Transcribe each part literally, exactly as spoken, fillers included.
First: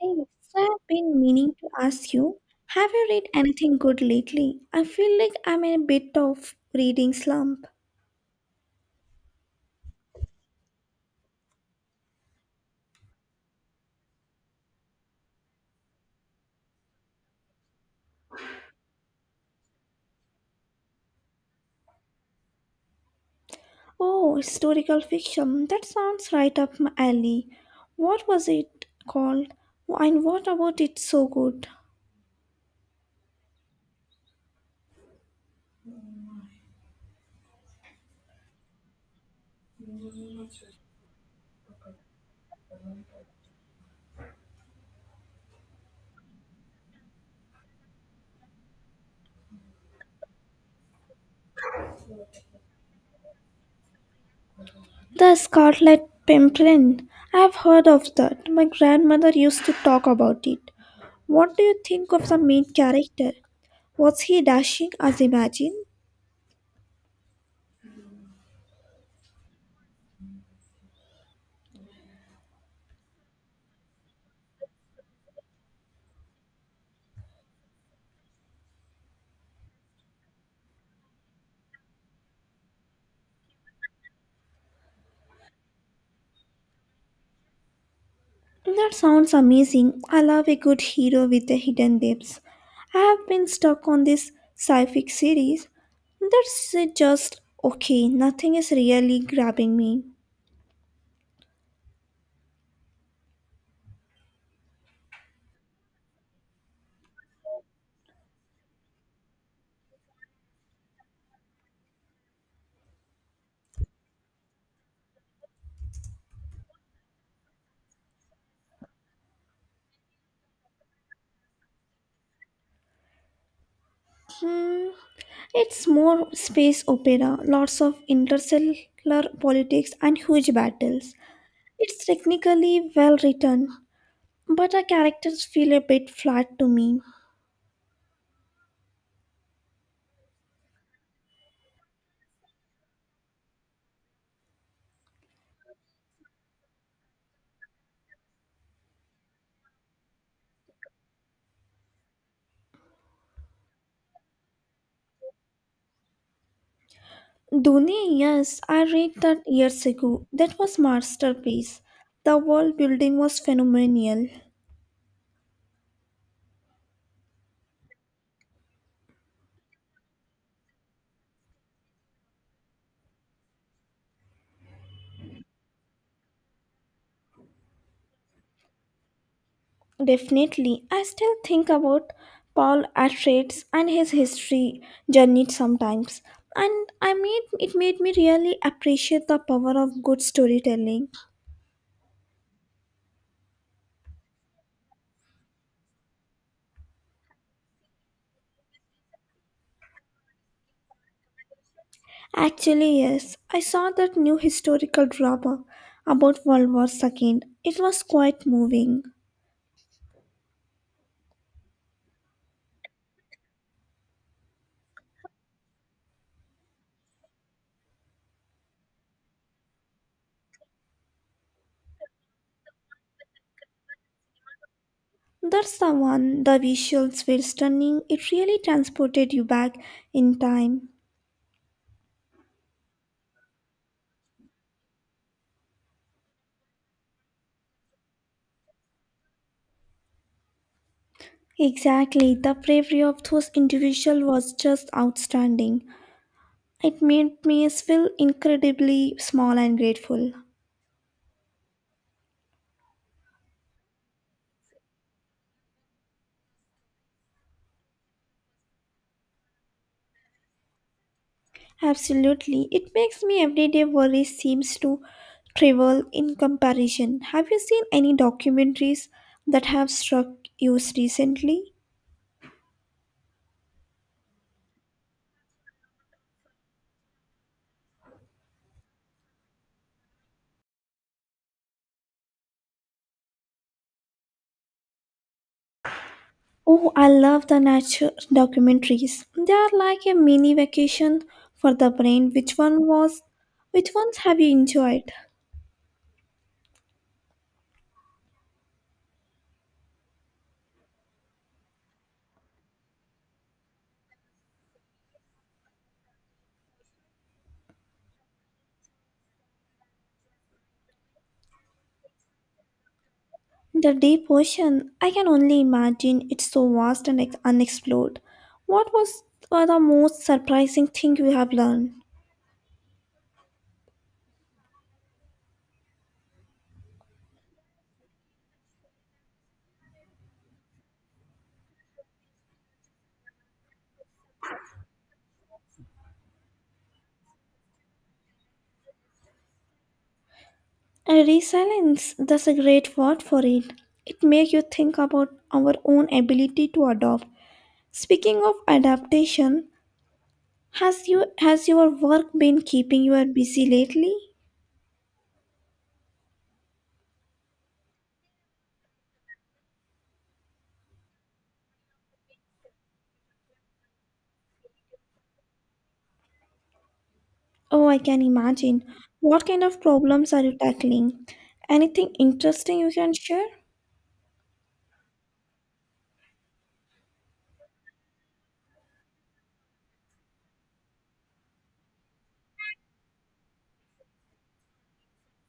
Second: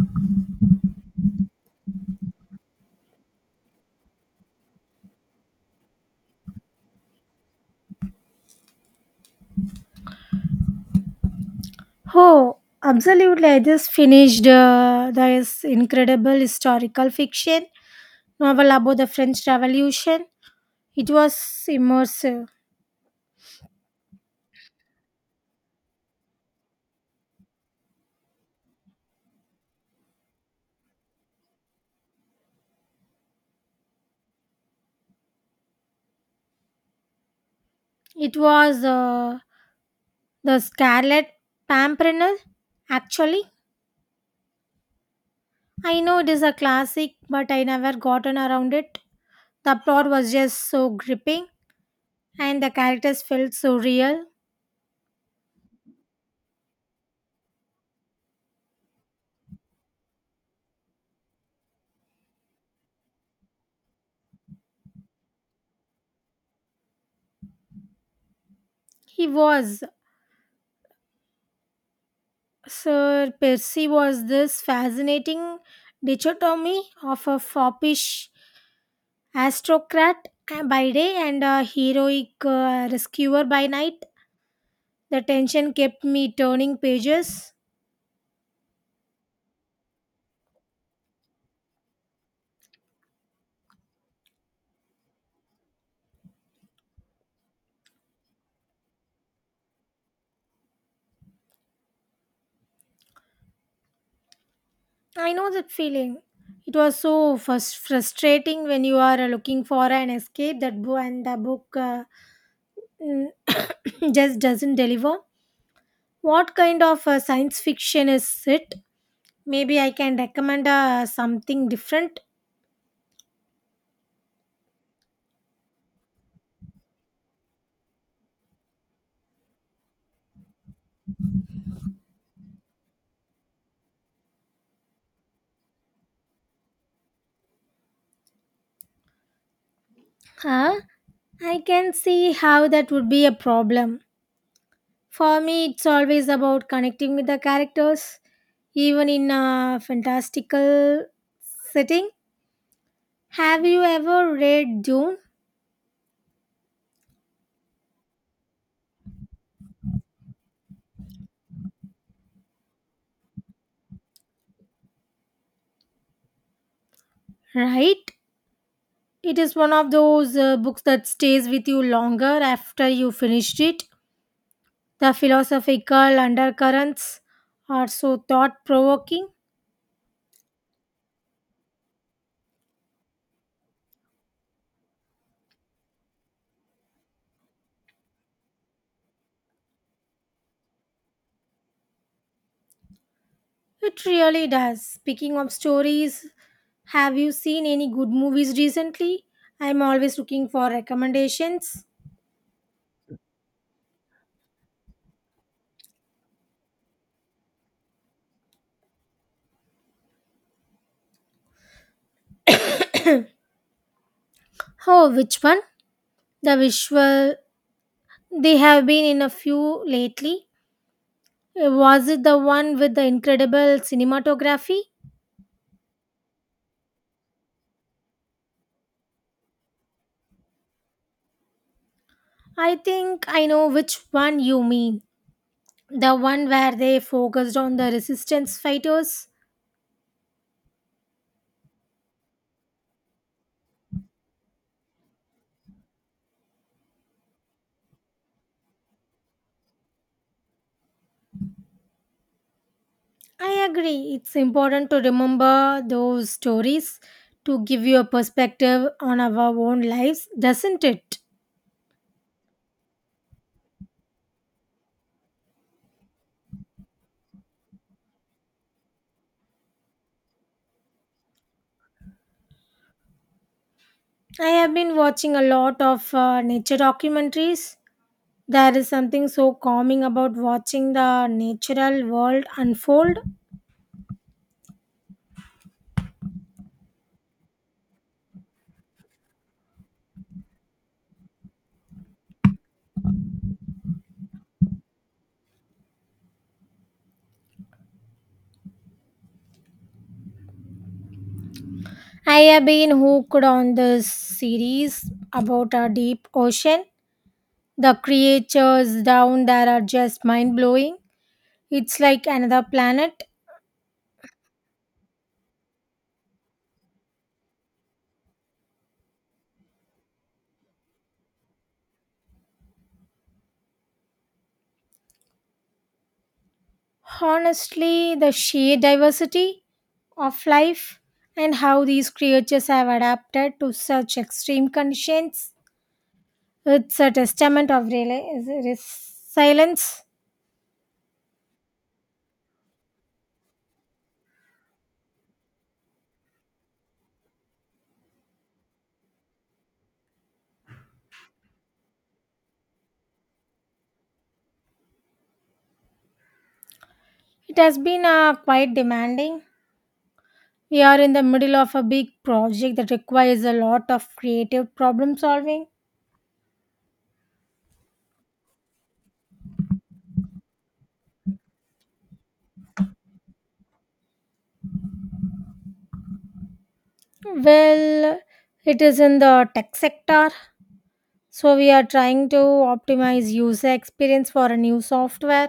Hey, so I've been meaning to ask you, have you read anything good lately? I feel like I'm in a bit of reading slump. Oh, absolutely. I just finished uh, this incredible historical fiction novel about the French Revolution. It was immersive. Oh, historical fiction. That sounds right up my alley. What was it called? And what about it so good? It was uh, The Scarlet Pimpernel, actually. I know it is a classic, but I never gotten around it. The plot was just so gripping, and the characters felt so real. The Scarlet Pimpernel. I've heard of that. My grandmother used to talk about it. What do you think of the main character? Was he dashing as imagined? He was Sir Percy was this fascinating dichotomy of a foppish aristocrat by day and a heroic uh, rescuer by night. The tension kept me turning pages. That sounds amazing. I love a good hero with a hidden depths. I have been stuck on this sci-fi series. That's uh, just okay. Nothing is really grabbing me. I know that feeling. It was so frus- frustrating when you are uh, looking for an escape that book and the book uh, mm, just doesn't deliver. What kind of uh, science fiction is it? Maybe I can recommend uh, something different. Hmm, it's more space opera, lots of interstellar politics and huge battles. It's technically well written, but the characters feel a bit flat to me. Huh? I can see how that would be a problem. For me, it's always about connecting with the characters, even in a fantastical setting. Have you ever read Dune? Duni, yes, I read that years ago. That was masterpiece. The world building was phenomenal. Right? It is one of those uh, books that stays with you longer after you finished it. The philosophical undercurrents are so thought provoking. Definitely, I still think about Paul Atreides and his history journey sometimes. And I mean, it made me really appreciate the power of good storytelling. It really does. Speaking of stories, have you seen any good movies recently? I'm always looking for recommendations. Actually, yes, I saw that new historical drama about World War two. It was quite moving. Oh, which one? The visual. They have been in a few lately. Uh, Was it the one with the incredible cinematography? That's the one, the visuals were stunning. It really transported you back in time. I think I know which one you mean. The one where they focused on the resistance fighters. Exactly, the bravery of those individuals was just outstanding. It made me feel incredibly small and grateful. I agree. It's important to remember those stories to give you a perspective on our own lives, doesn't it? Absolutely, it makes me everyday worry seems to trivial in comparison. Have you seen any documentaries that have struck you recently? I have been watching a lot of uh, nature documentaries. There is something so calming about watching the natural world unfold. Oh, I love the nature documentaries. They are like a mini vacation for the brain. Which one was which ones have you enjoyed? I have been hooked on this series about a deep ocean. The creatures down there are just mind blowing. It's like another planet. The deep ocean, I can only imagine it's so vast and ex- unexplored. What was uh, the most surprising thing you have learned? Honestly, the sheer diversity of life and how these creatures have adapted to such extreme conditions, it's a testament of rela- resilience. Uh, resilience, that's a great word for it. It makes you think about our own ability to adapt. Speaking of adaptation, has you has your work been keeping you busy lately? It has been uh, quite demanding. We are in the middle of a big project that requires a lot of creative problem solving. Oh, I can imagine. What kind of problems are you tackling? Anything interesting you can share? Well, it is in the tech sector, so we are trying to optimize user experience for a new software.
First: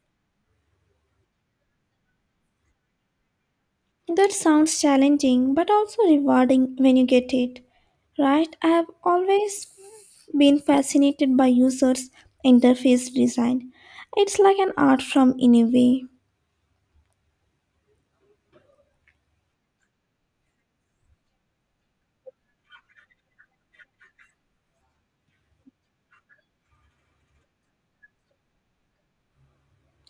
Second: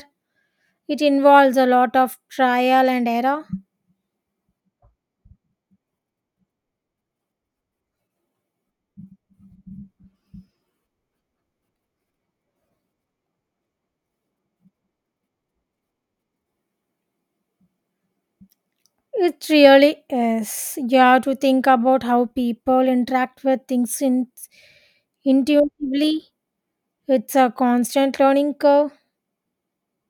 It involves a lot of trial and error. That sounds challenging but also rewarding when you get it. Right? I have always been fascinated by users' interface design. It's like an art form in a way. It really is. You have to think about how people interact with things in, intuitively. It's a constant learning curve.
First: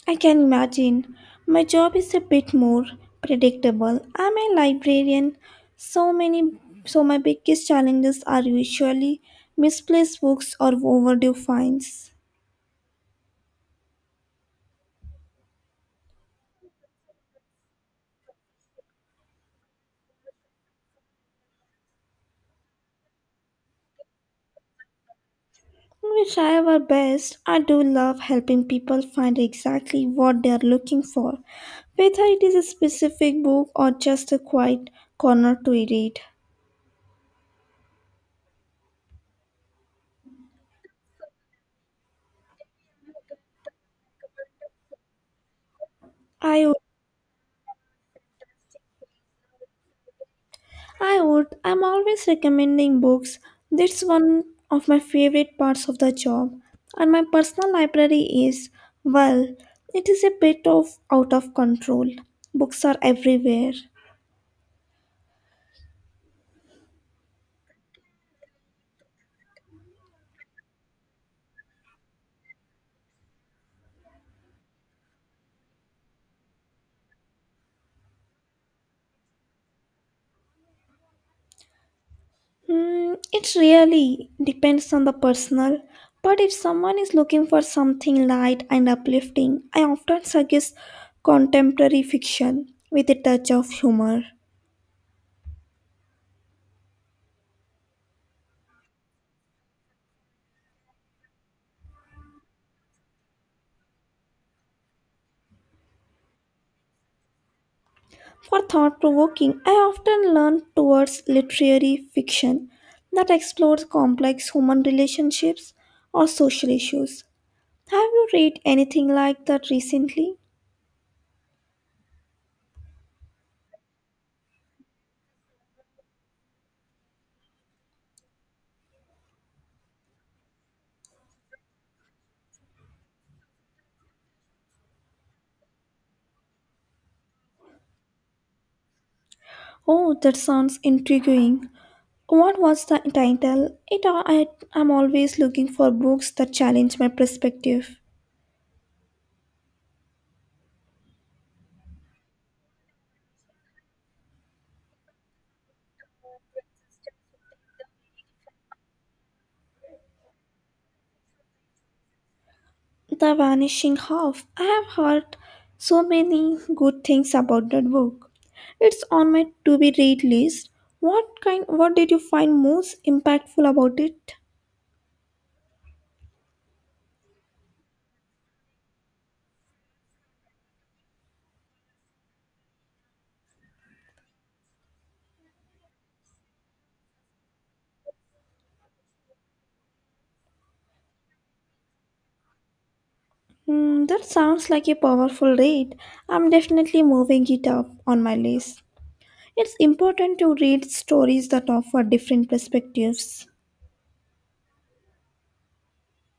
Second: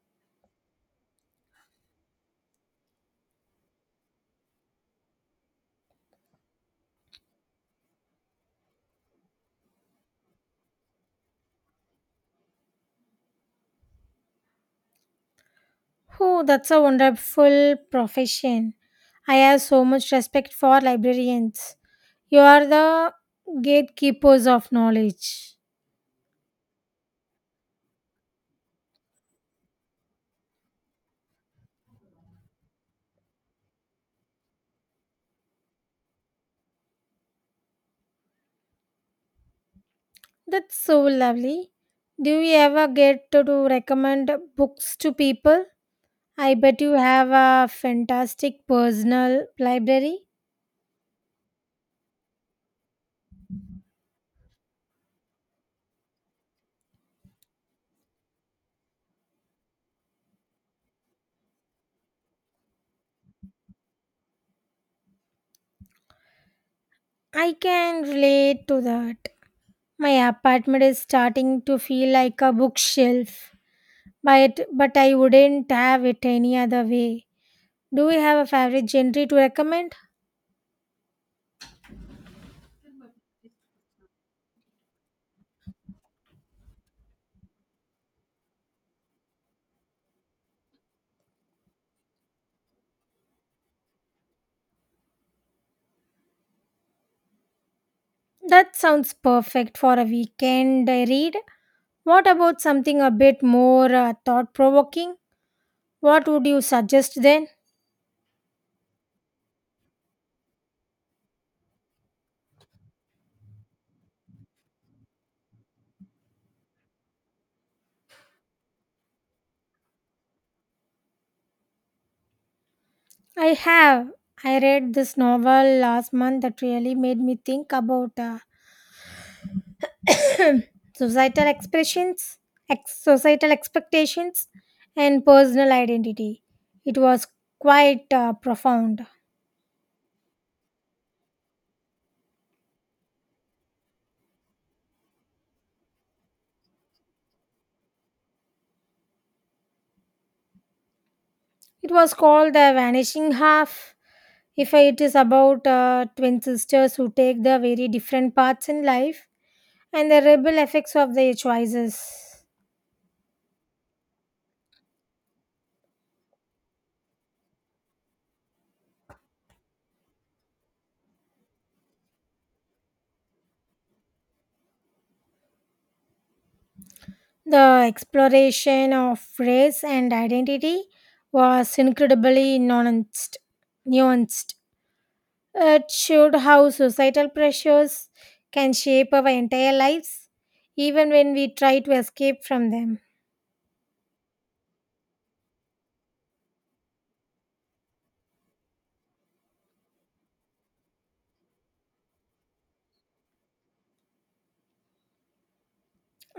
I can imagine. My job is a bit more predictable. I'm a librarian. So many. So my biggest challenges are usually misplaced books or overdue fines. Oh, that's a wonderful profession. I have so much respect for librarians. You are the gatekeepers of knowledge. We try our best. I do love helping people find exactly what they are looking for, whether it is a specific book or just a quiet corner to read. That's so lovely. Do you ever get to do recommend books to people? I I would bet you have a fantastic personal library. I would. I'm always recommending books. That's one of my favorite parts of the job. And my personal library is, well, it is a bit of out of control. Books are everywhere. I can relate to that. My apartment is starting to feel like a bookshelf, but, but I wouldn't have it any other way. Do you have a favorite genre to recommend? Hmm, it really depends on the personal. But if someone is looking for something light and uplifting, I often suggest contemporary fiction with a touch of humor. That sounds perfect for a weekend read. What about something a bit more uh, thought provoking? What would you suggest then? For thought provoking, I often lean towards literary fiction that explores complex human relationships or social issues. Have you read anything like that recently? I have. I read this novel last month that really made me think about uh, societal expressions, ex- societal expectations, and personal identity. It was quite uh, profound. Oh, that sounds intriguing. What was the title? It I, I'm always looking for books that challenge my perspective. It was called the vanishing half. If it is about uh, twin sisters who take the very different paths in life and the rebel effects of their choices. The Vanishing Half. I have heard so many good things about that book. It's on my to be read list. What kind what did you find most impactful about it? The exploration of race and identity was incredibly nuanced. nuanced. It showed how societal pressures can shape our entire lives, even when we try to escape from them. Hmm, that sounds like a powerful read. I'm definitely moving it up on my list. It's important to read stories that offer different perspectives.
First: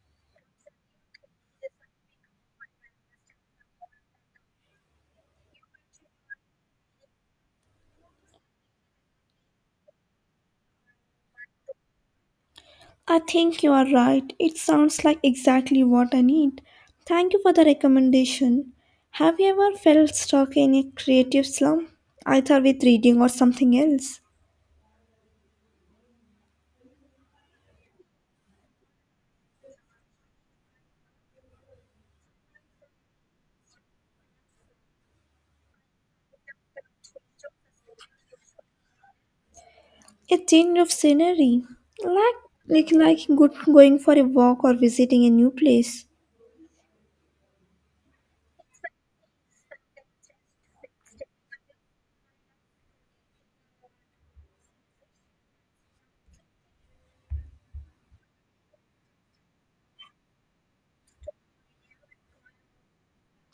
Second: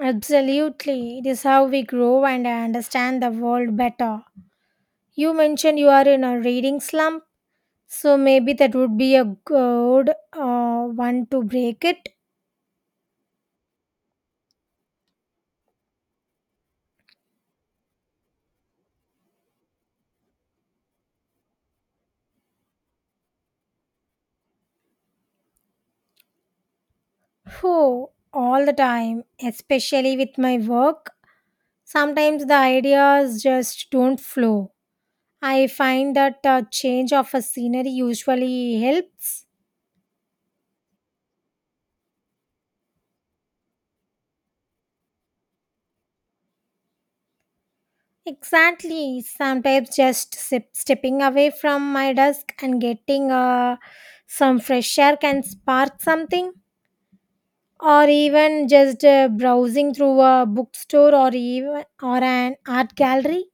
Absolutely, it is how we grow and understand the world better. You mentioned you are in a reading slump, so maybe that would be a good uh, one to break it. I think you are right. It sounds like exactly what I need. Thank you for the recommendation. Have you ever felt stuck in a creative slump, either with reading or something else? Oh, all the time, especially with my work. Sometimes the ideas just don't flow. I find that a change of a scenery usually helps. A change of scenery, like like, like good, going for a walk or visiting a new place. Exactly. Sometimes just sip, stepping away from my desk and getting uh, some fresh air can spark something. Or even just uh, browsing through a bookstore or even or an art gallery.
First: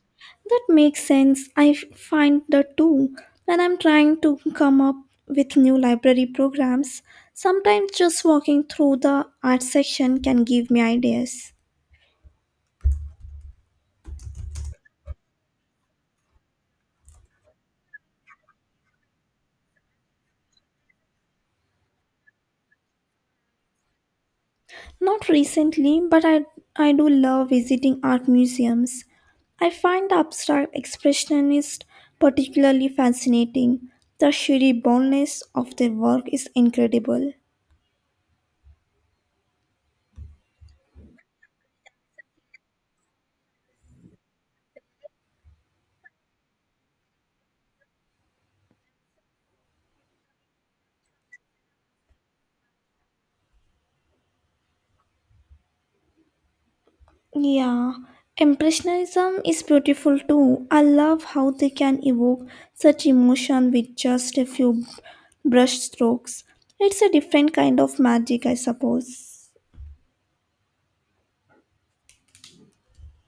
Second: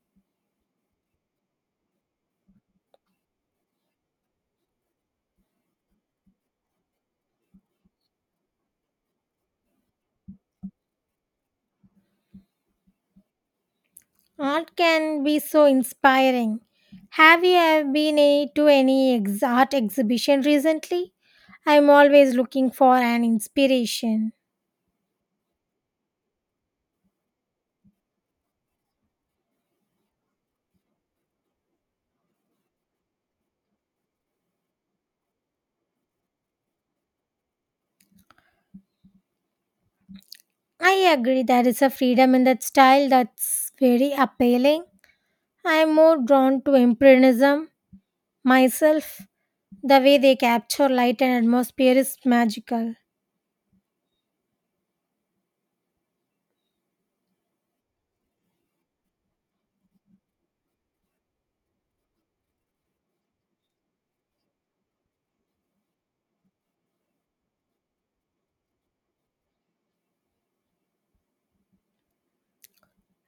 That makes sense. I f- find that too. When I'm trying to come up with new library programs, sometimes just walking through the art section can give me ideas. Art can be so inspiring. Have you uh, been uh, to any ex- art exhibition recently? I'm always looking for an inspiration. Not recently, but I, I do love visiting art museums. I find the abstract expressionist particularly fascinating. The sheer boldness of their work is incredible. I agree there is a freedom in that style that's very appealing. I am more drawn to Impressionism myself. The way they capture light and atmosphere is magical. Yeah, Impressionism is beautiful too. I love how they can evoke such emotion with just a few brush strokes. It's a different kind of magic, I suppose.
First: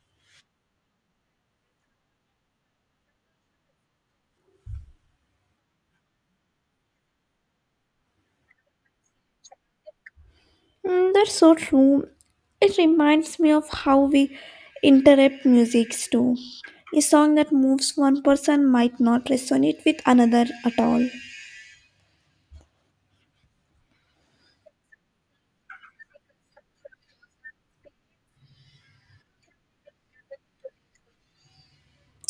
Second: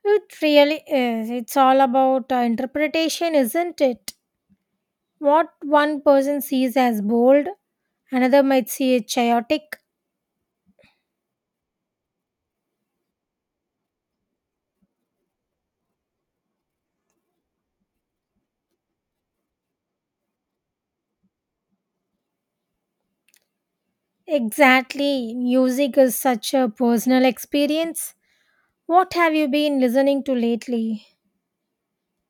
It really is. It's all about uh, interpretation, isn't it? What one person sees as bold, another might see it chaotic. Mm, that's so true. It reminds me of how we interrupt musics too. A song that moves one person might not resonate with another at all. Exactly. Music is such a personal experience. What have you been listening to lately?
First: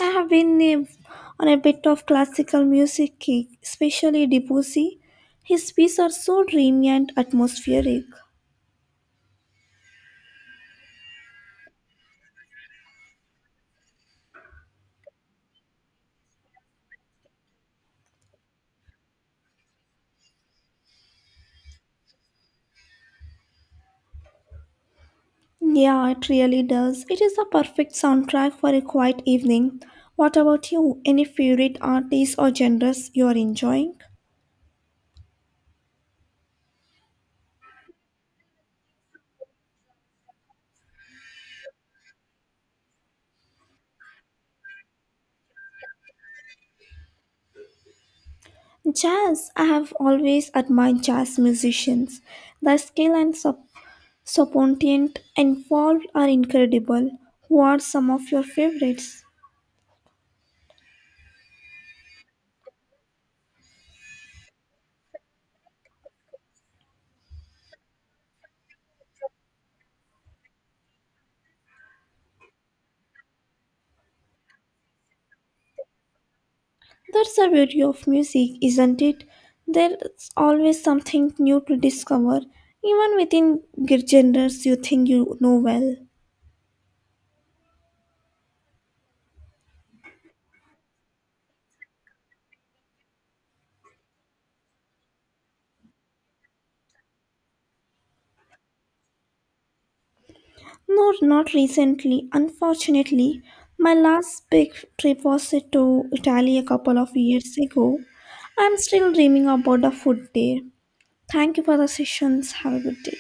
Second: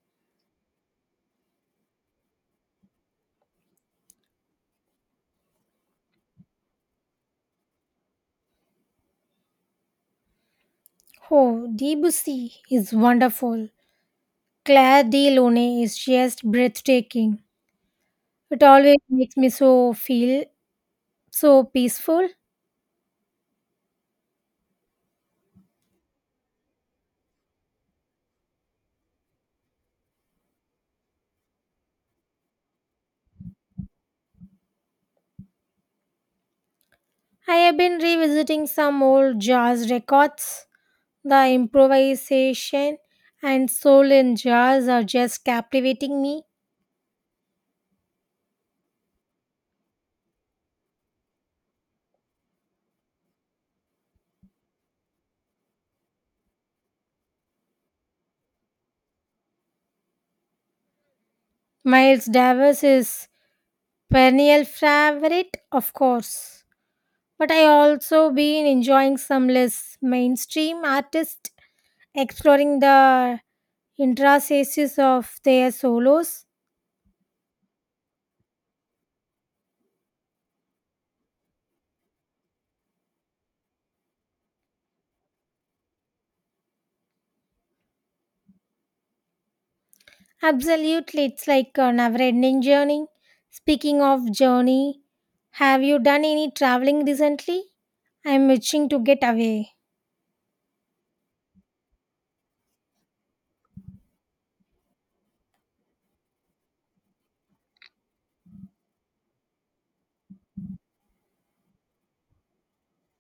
I have been eh, on a bit of classical music kick, especially Debussy. His pieces are so dreamy and atmospheric. Oh, Debussy is wonderful. Claire de Lune is just breathtaking. It always makes me so feel so peaceful. Yeah, it really does. It is the perfect soundtrack for a quiet evening. What about you? Any favorite artists or genres you are enjoying? I have been revisiting some old jazz records. The improvisation and soul in jazz are just captivating me. Jazz, I have always admired jazz musicians. Their skill and sup- spontaneity involved are incredible. Who are some of your favorites? Miles Davis is perennial favorite, of course. But I also been enjoying some less mainstream artists exploring the intricacies of their solos. That's the beauty of music, isn't it? There's always something new to discover, even within g- genres you think you know well. Absolutely, it's like a never ending journey. Speaking of journey, have you done any traveling recently? I'm itching to get away. No, not recently. Unfortunately, my last big trip was to Italy a couple of years ago. I'm still dreaming about the food there. Thank you for the sessions. Have a good day.